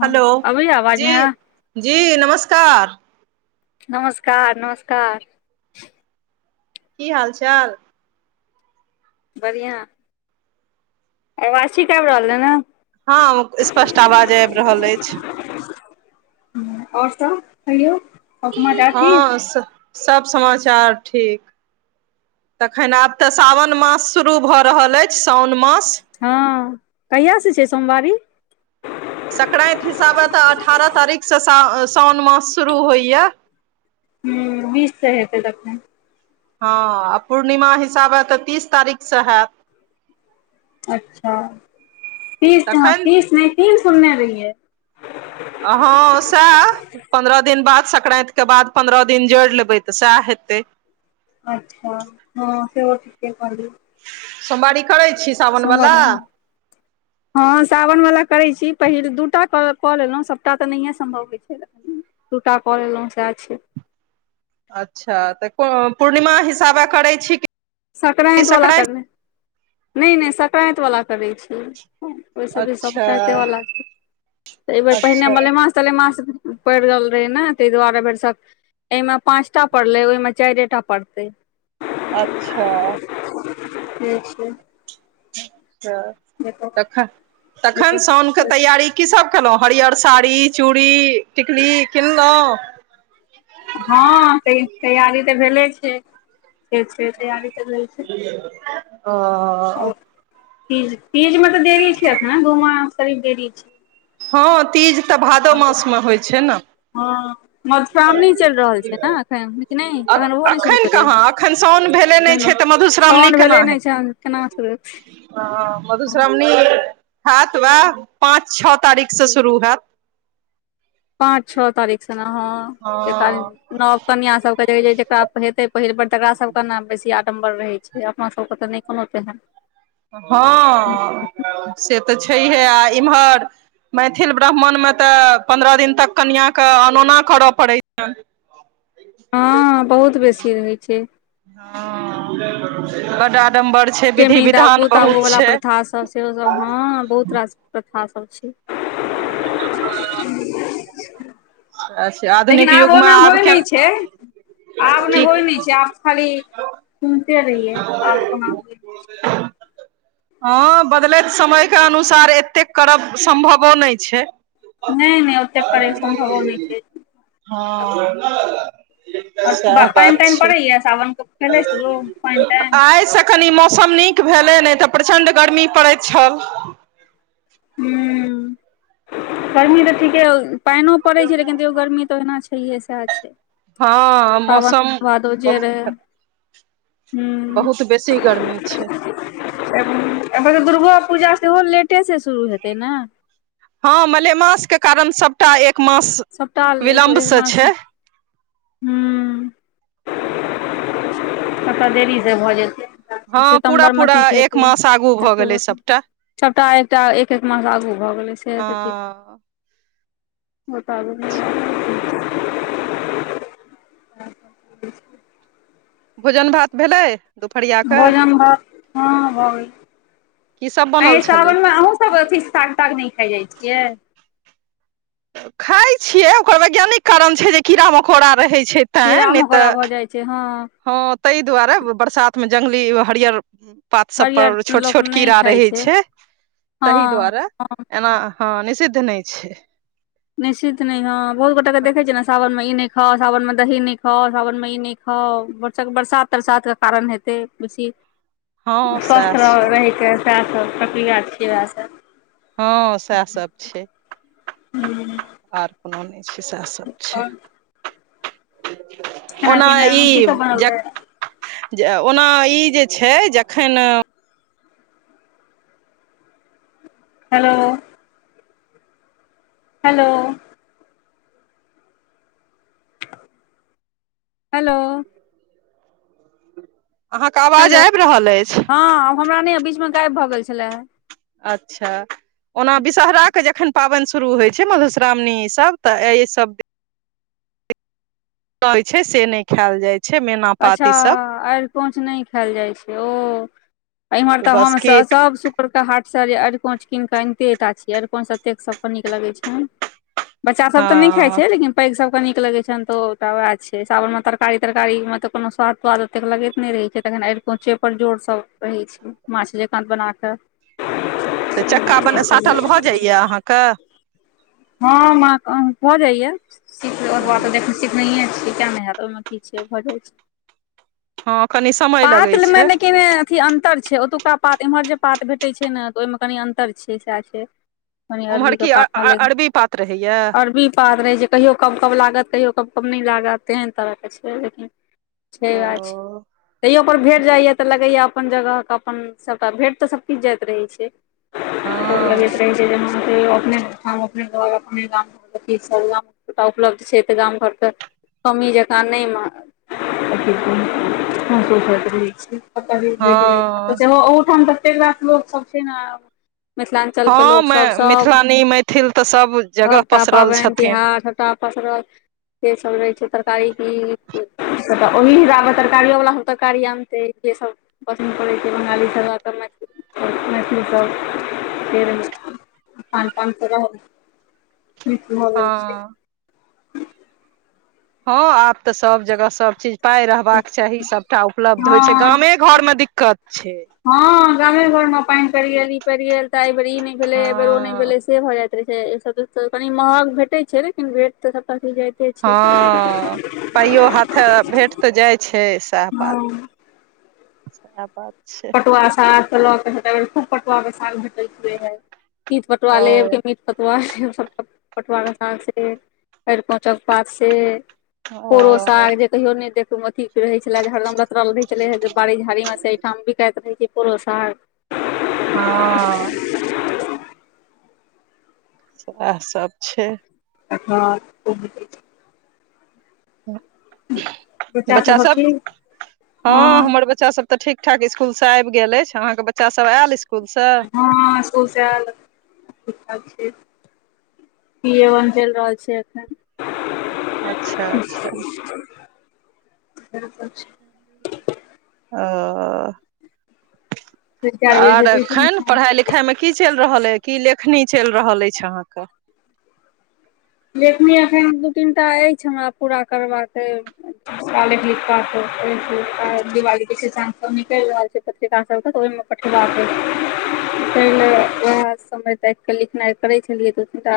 हँ हेलो अबैय आवाज जी नेहा जी नमस्कार नमस्कार नमस्कार की हाल चाल बढ़िआँ आवाज ठीक आबि रहलै ने हँ स्पष्ट आवाज आबि रहल अछि आओर सभ कहियौ। समाचार ठीक हँ, सभ समाचार ठीक छै। तखन आब तऽ सावन मास शुरू भऽ रहल अछि, साओन मास। हँ, कहियासँ छै सोमवारी? संक्रान्तिक हिसाबे तऽ अठारह तारीखसँ सावन मास शुरू होइए। हँ, बीस हेतै तखने। हँ, आ पूर्णिमा हिसाबे तऽ तीस तारीखसँ हैत। अच्छा, तीस तखन नहि, तीन सुनने रहियै। आ हँ, सेह। पन्द्रह दिन बाद संक्रान्तिक बाद पन्द्रह दिन जोड़ि लेबै तऽ सएह हेतै। अच्छा हँ, सेहो ठीके कहै छी। सोमवारी करै छी? सावन सोमवार वला हँ, सावनवला करैत छी, पहिल दूटा कऽ लेलहुँ, सभटा तऽ नहिए सम्भव होइत छै। दूटा करि लेलहुँ से छै। अच्छा, तऽ कोन पूर्णिमा हिसाबे करैत छी कि? संक्रान्तिवला संक्रान्ति करै छी, संक्रान्तिवला करै छी। ओ सभ भी सब अच्छा करैतवला छै, एहि बेर पहिने अच्छा मलमास। चलेमास पड़ि गेल रहै ने, ताहि दुआरे भरोसे। एहिमे पाँचटा पड़लै, ओहिमे चारिएटा पड़तै। अच्छा ठीक छै अच्छा, तखन तखन साओनके तैयारी। की की केलहुँ? हरियर साड़ी, चूड़ी, टिकली किनलहुँ। हँ, तैयारी तऽ भेल छै, तैयारी तऽ भेल छै। ह ओ फेरमे तऽ देरी छै ने, दू चारि दिन देरी छै। हँ, तीज तऽ भादो मासमे होइ छै ने। हँ मधुश्रावणी चलि रहल छै ने एखन कि नहि एखन ओहो नहि शुरू अखन भेलै हे कहाँ? एखन सावन भेलै नहि छै तऽ मधुश्रावणी साउन केना भेले नहि छै हेतै। केना हँ, मधुश्रावणी होत, वएह पाँच छओ तारीखसँ शुरू होयत। पाँच छओ तारीखसँ ने, हँ, जे कहै हँ छी। नव कनिया सभकेँ जे जेकरा होइत छै, पहिल बेर तकरा सभकेँ ने बेसी। मड़र रहै छै, अपना सभकेँ तऽ नहि कोनो तेहन। हँ, से तऽ छैहे आ इम्हर। मैथिल ब्राह्मणमे तऽ पन्द्रह दिन तक कनिआँकेँ अनोना करऽ पड़ै छनि। हँ, बहुत बेसी रहै छै। बड़का आडम्बर। छै विधि टेमी विधान दागू बहुत ताबूवला छै प्रथा सभ सेहो, हँ, बहुत रास प्रथा सभ छै। हँ अच्छा लेकिन आधुनिक युगमे ओना आब होइ के नहि छै आब नहि की होइ छै, आब खाली। सुनते रहियै, आब ओना हो। हँ, बदलैत समयके अनुसार एतेक करब सम्भवो नहि छै। नहि नहि, ओतेक परेशान होबो नहि छै। हँ आओर पानि तानि पड़ैयै सावन भेलै शुरू पानि तानि आइ स कनि मौसम नीक भेलै, नहि तऽ प्रचण्ड गर्मी पड़ैत छल। हूंम्म गर्मी तऽ ठीके पानियो पड़ैत छै लेकिन तैयो गर्मी तऽ ओहिना छै सहिये सएह छै हँ सावन मौसम भादो जे रहै बहुतक हूँ बहुत बेसी गर्मी छै दुर्गो पूजा सेहो लेटे से शुरू हेतै ने हँ मलेमासके कारण सभटा एक मास सबटा विलम्बसँ छै ह्म [inaudible] कतऽ देरीसँ भऽ जेतै हँ पूरा सितम्बरमे पूरा की एक जेतै मास आगू भऽ गेलै अक्टूबरमे सभटा सभटा एकटा एक एक मांह आगू भऽ गेलै सेहो तऽ ठीक हँ मुताबिक [unintelligible] [inaudible] भोजन भात भेलै दुपहरिया के भोजन भात हँ भऽ गेल की सब ऐं यै बनल छलै सावनमे अहूँ सब अथी साग ताग नहि खाय जाय छियै खाइ छियै ओकर वैज्ञानिक कारण छै जे कीड़ा मकोड़ा रहै छै तैं कीड़ा नहि मकोड़ा भऽ तऽ जाय छै हँ हँ ताहि दुआरे बरसात मे जंगली हरियर पात सब हरियर पर छोट लोक छोट नहि कीड़ा खाइ रहै छै हँ तहि दुआरे हँ एना हँ निषिद्ध नहि छै निषिद्ध नै हँ बहुत गोटा के देखे छियै ने सावन मे इनै खाउ सावनमे दही नहि खाउ सावनमे ई नहि खाउ बरस बरसात तरसातके के कारण हेतै बेसी हँ सएह स्वस्थ रह छै रहिके सएह सब प्रक्रिया छियै उएहसँ हँ सएह सब छै हूँ आर कोनो नहि छै सएह सब छै खाना ओना पीना ई की सब बनल जे रहै जे ओना ई जे छै जखन हेलो हेलो हेलो अहाँके आवाज हेलो आबि रहल अछि हँ हमरा नहि बीचमे गायब भऽ गेल छले अच्छा ओना विषहरा जखन पावनि शुरू होइ छै मधुश्रावणी ईसब तऽ एहि सब कहै छै से नहि खायल जाय छै मैना पाती सब कोंच नहि खायल जाय छै ओ इम्हर तऽ बस हम की सब सुकर के हाट सँ जे अरिकोंच कीन केऽ अनते टा छियै अरिकोंच एतेक सबके नीक लगे छैन बच्चासभ हँ तऽ नहि खाइ छै लेकिन पैघ सभके नीक लगैत छनि तऽ ओटा उएह छै सावनमे तरकारी तरकारी तऽ कोनो स्वाद त्वाद ओतेक लगैत नहि रहै छै तखन अरिकोंचे पर जोर सभ रहै छै माछ जेकाँ बना कऽ से चक्का बने साटल भऽ जाइये अहाँके हँ माक भऽ जाइये सीख सिखनहिये छियै किया नहि हेत ओहिमे की छै भऽ जाइ छै ठप पातमे लेकिन अथी अन्तर छै ओतुका पात एम्हर जे पात भेटैत छै ने तऽ ओहिमे कनि अन्तर छै सएह छै कनी ओम्हर अरबी के की पातमे लेब अरबी पात रहैया कनी अरबी पात रहै छै कहियो कब कब लागत कहियो कब कब नहि लागत तेहन तरहके छै लेकिन छै बात ओ छै तैयो पर भेट जाइ यतऽ लगैया अपन जगह के अपन सबटा भेंट तऽ सबकिछ जाइत रहै छै गोर हँ लगेय छी हम कहियौ अपने हम अपने घर अपने गाम घर ग उपलब्ध छै तऽ गाम घरके मम्मी जकाँ नहि मारब छी हँ ओठाम त [inaudible] लोक सब छै ने मिथिलाञ्चलके हँ लोकसभ सभ मिथिलानी मैथिल तऽ सभ जगह सभटा पसरल पाबैन छथिन तिहार सभ छटा पसरल से सब रहे छै तरकारी की तऽ ओहिब तरकारियोवला सभ तरकारी आनतै जेसभ पसन्द पड़ै छै बंगाली सभ तऽ मैओ मैथिलीसभ फेर पान पान त हो छै हँ हँ आब तऽ सब जगह सब चीज पाय रहबाक चाही सभटा उपलब्ध होइ हँ छै गामे घर मे दिक्कत छै हँ गामे घरमे पैन पड़ि गेल ई पड़ि गेल तऽ एहिबर ई नहि भेलै हँ एहिबेर ओ नहि भेलै से भए जाइत रहे छै सब कनी महग भेटे छै लेकिन भेट तऽ सबटा सी हँ पाइयो हाथे भेंट तऽ जाइ छै सएह बात [unintelligible] सेह बात छै पटुआ साग ल के भे खूब पटुआ के साग भेटैतुे हे तीट पटुआ ओ लेब के म पतुआ से अरिकोंचक पातसँ से ओ पोड़ो साग जे कहियो नहि देख अथी रहै छले जे हरदम लतड़ ल रहै छले हे जे बाड़ी झाड़ी मे से ठ्बीतऽय त रह छै पुरो साग हँ इएह सब छै हँ ब [inaudible] बच्चा सब हँ हमर बच्चा बच्चासभ तऽ ठीक ठाक इस्कुलसँ आबि गेल अछि अहाँके बच्चासभ आयल इस्कुलसँ हँ इस्कूल सँ आएल ठीक ठाक छी पी ए बन चैल रहल छै एखन अच्छा अच्छा ब छै [inaudible] ओ चारि बजे आर से ट्यूशन एखन पढ़ाई छै लिखाई मे की चैल रहल अछि की लेखनी चलि रहल अछि अहाँके जखनी एखन दू तीनटा अछि हमरा पूरा करबाक काल भ पत दिवाली प स निकल रहै छै पत्रिका तऽ ओहिमे पठबाक अय पहिले वएह समय तैक लिखनाइ करे छलियै द त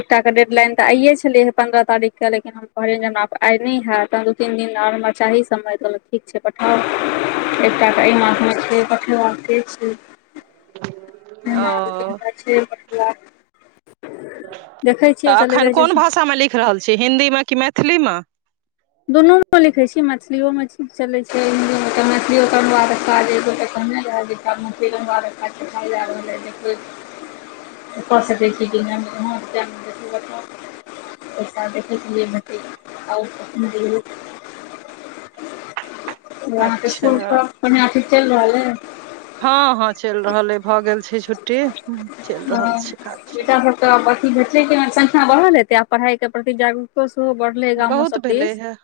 एकटा के डेड लइन तऽ आइये छलिय हे पन्द्रह तारीख के लेकिन कहलियन आई नै हायत आ हत दू तीन दिन आओर हमरा समय चाहि ठीक छै पठादेब आ एकट तऽ एहि मासमे छै को छै [unintelligible] ओ छै देखै छी तऽ अखन कोन भाषामे लिख रहल छी हिन्दीमे कि मैथिलीमे दुनूमे लिखैत छै मैथिलियोमे चलैत छै हिन्दीमे तऽ मैथिलि मे [unintelligible] क सकै छि की [unintelligible] [unintelligible] अहाँ के अच्छा इसकुल सभ बढ़िया थीक चलि रहल अय हँ हँ चलि रहल अ भऽ गेल छै छुट्टी चलि रहल छै काज सब त अथि भेटले के संख्या बढ़ल हेतै आब पढ़ाई के प्रति जागरूको सेहो बढ़ले गामो बहुत सब भेलै हे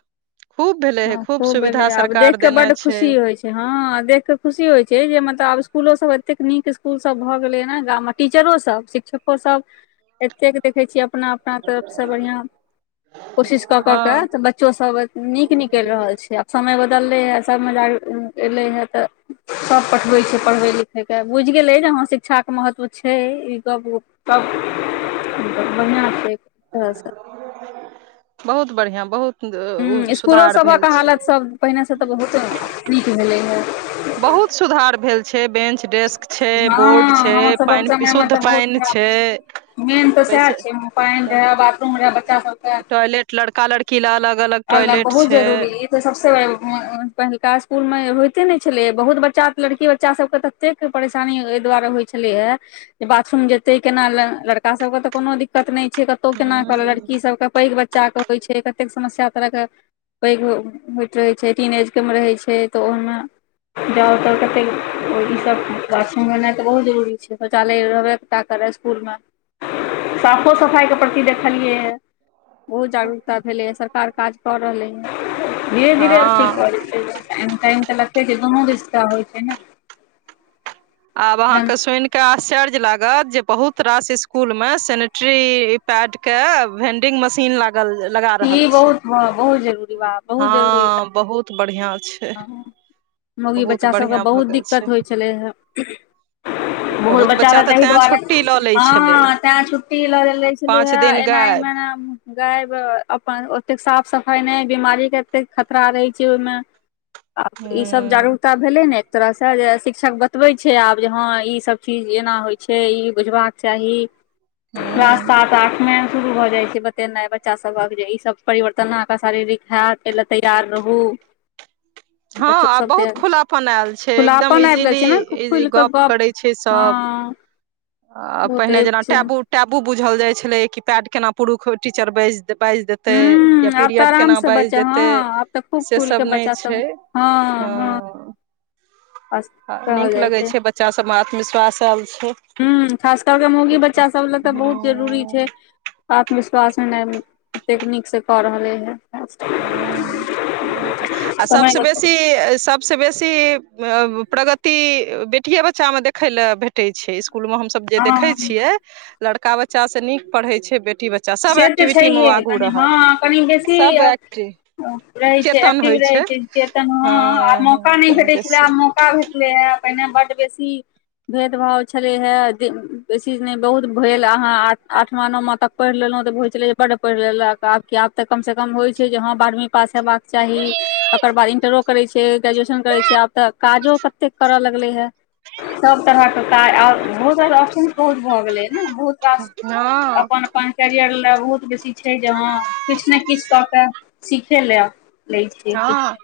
खूब भेलै हे हँ खूब भेल सुविधा आब देख सरकार के देने बड छै खुशी होइ छै हँ देख क खुशी होइ छै जे मतलब आब स्कुलो सब एतेक नीक स्कूल सब भऽ गेलै ह ने गाम टीचरो सब शिक्षकोसभ एतेक देखै छियै अपना अपना तरफ से बढ़ियां कोशिश कऽ कऽ के हँ तऽ बच्चोसभ नीक निकलि रहल छै आब समय बदललै हँ सभ मजाक एलै हँ तऽ सभ पठबैत छै पढ़बै लिखयके बुझि गेलै जे हँ शिक्षाके महत्व छै ई गप सब बढ़िआँ छै तहै स बहुत बढ़िआँ बहुत हूँ स्कूलो सुधार सभक भेल छै हालत सब पहिने से तऽ बहुते नीक भेलै हे बहुत सुधार भेल छै बेंच डेस्क छै बोर्ड हँ छै हमर सबक पाइन समय मे तऽ शुद्ध बहुत पाइन छै खराब मेन तऽ सेहे बैस छै पानि रहे बाथरूम रहे टॉयलेट लड़का लड़की ल अलग अलग अलग टॉयलेट बहुत छै जरूरी सबसँ बड़ पहिलुका इसकुलमे होइते नहि छलै बहुत बच्चा लड़की बच्चा सबके तऽ कतेक परेशानी एहि दुआरे होइ छलै हे जे बाथरूम जेते केना ल लड़का सब के तऽ कोनो दिक्कत नहि छै कतौ ह केना कर लड़की सबके पैघ बच्चा के होइ छै कतेक समस्या तरहके पैघ होइत रहै छै टीन एज के मे रहै छै तऽ ओहिमे जाउ तऽ कतेक ईसभ बाथरूममेनाइ तऽ बहुत जरूरी छै शौचालय रहबय करै इसकुलमे साफो सफाइके प्रति देखलियै ह बहुत जागरूकता भेलैए सरकार काज कऽ रहलैए धीरे धीरे अथी कऽ हँ छै म टाइम तऽ रखै छै दुनू रिश्ता होइ छै ने आब जन अहाँके सुनि के आश्चर्य लागत जे बहुत रास इसकुलमे सेनेटरी पैड के वेंडिंग मशीन लाग लगा रहल ई छै बहुत बहुत जरूरी बा हँ बहुत बढ़िया छै मुगी बहुत बच्चा सभकेँ बढ़िया भऽ बहुत गेल छै दिक्कत होइ छलै हे बहुत बहुत बच्चा रह तऽ ताहि तैं दुआरे छुट्टी लऽ लै छलै हँ तैं छुट्टी लेे छलै पाँच हे दिन एनाही गायब मे न गायब अपन ओतेक साफ सफाइ नहि बीमारी के एतेक खतरा रहै छै ओहिमे ह आब ई सब जागरूकता भेलै ने एक तरहसँ जे शिक्षक बतबै छै आब जे हँ ई सब चीज एना होइ छै ई बुझबाक चाही ह रात सात आठ मे शुरू भऽ जाइ छै बतेनाइ बच्चा सबक जे ई सब परिवर्तन अहके शारीरिक हैत एहि ले तैयार रहू हँ बच्चो आब सभ दे बहुत आयल छै एकदम खुलापन आबि इजीली गेल छै ने इजी खुलि कऽ गप गप्प करै छै हँ सब [inaudible] आ बहुते पहिने जेना छै टैबू टैबू बुझल जाइत छलै कि पैड केना पुरुष टीचर बैस बाजि देतै हूँ या आब तऽ पीरियड आराम केना से बाजि बच्चा हँ देतै आब तऽ खूब से खुल के सब बच्चा नहि छै हँ हँ खास कहल नीक जाइ लगे छै बच्चा सबमे आत्मविश्वास आयल छै ह्म खास करकेऽ मौगी बच्चा सभ लए तऽ बहुत जरूरी हूँ छै आत्मविश्वास ऐनाय नीकसँ कऽ रहले हँ हुँ बहुत आ समय सबसँ बेसी सब सब बेसी प्रगति बेटियए बच्चा मे देखय ल भेटै छै इसकुल मे हम सब देखै हँ छियै लड़का बच्चा नीक पढ़ छै बेटी बच्चा सभ से तऽ एक्टिविटीमे ओ छैहे आगू कनि रहत हँ कनि बेसी सभ एक्टिव रहै छै चेतन एक्टिव होइ रहै छै जे त हँ हं आ हँ मौका नहि कनि भेटै छलै बेसी आब मौक मौका भेटले हे पहिने बड बेसी भेदभाव छलै हे बेसी नहि बहुत भेल अहाँ आठमा नौमा तक पढ़ि लेलहुँ तऽ होइत छलै जे बड पढ़ि लेलक आब की आब तऽ कमसँ कम हो छै जे हँ बारहवीं पास हयबाक चाही ओकर बाद इन्टरओ करैत छै, ग्रेजुएशन करैत छै, आब तऽ काजो कते करय लगलै हे। सभ तरहके काज आओर बहुत रास, आ बहुत भऽ गेलै ह ने। बहुत रास हँ अपन अपन कैरियर लए बहुत बेसी। छै जे, हँ, किछु ने किछु कऽ केऽ सीखै लेल छै की। हँ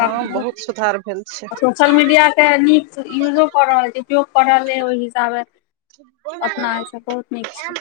हँ बहुत सुधार भेल सोशल मीडियाके नीक उपयोग कऽ रहल, ओहि हिसाबे। अपना छै एहिसँ बहुत नीक छै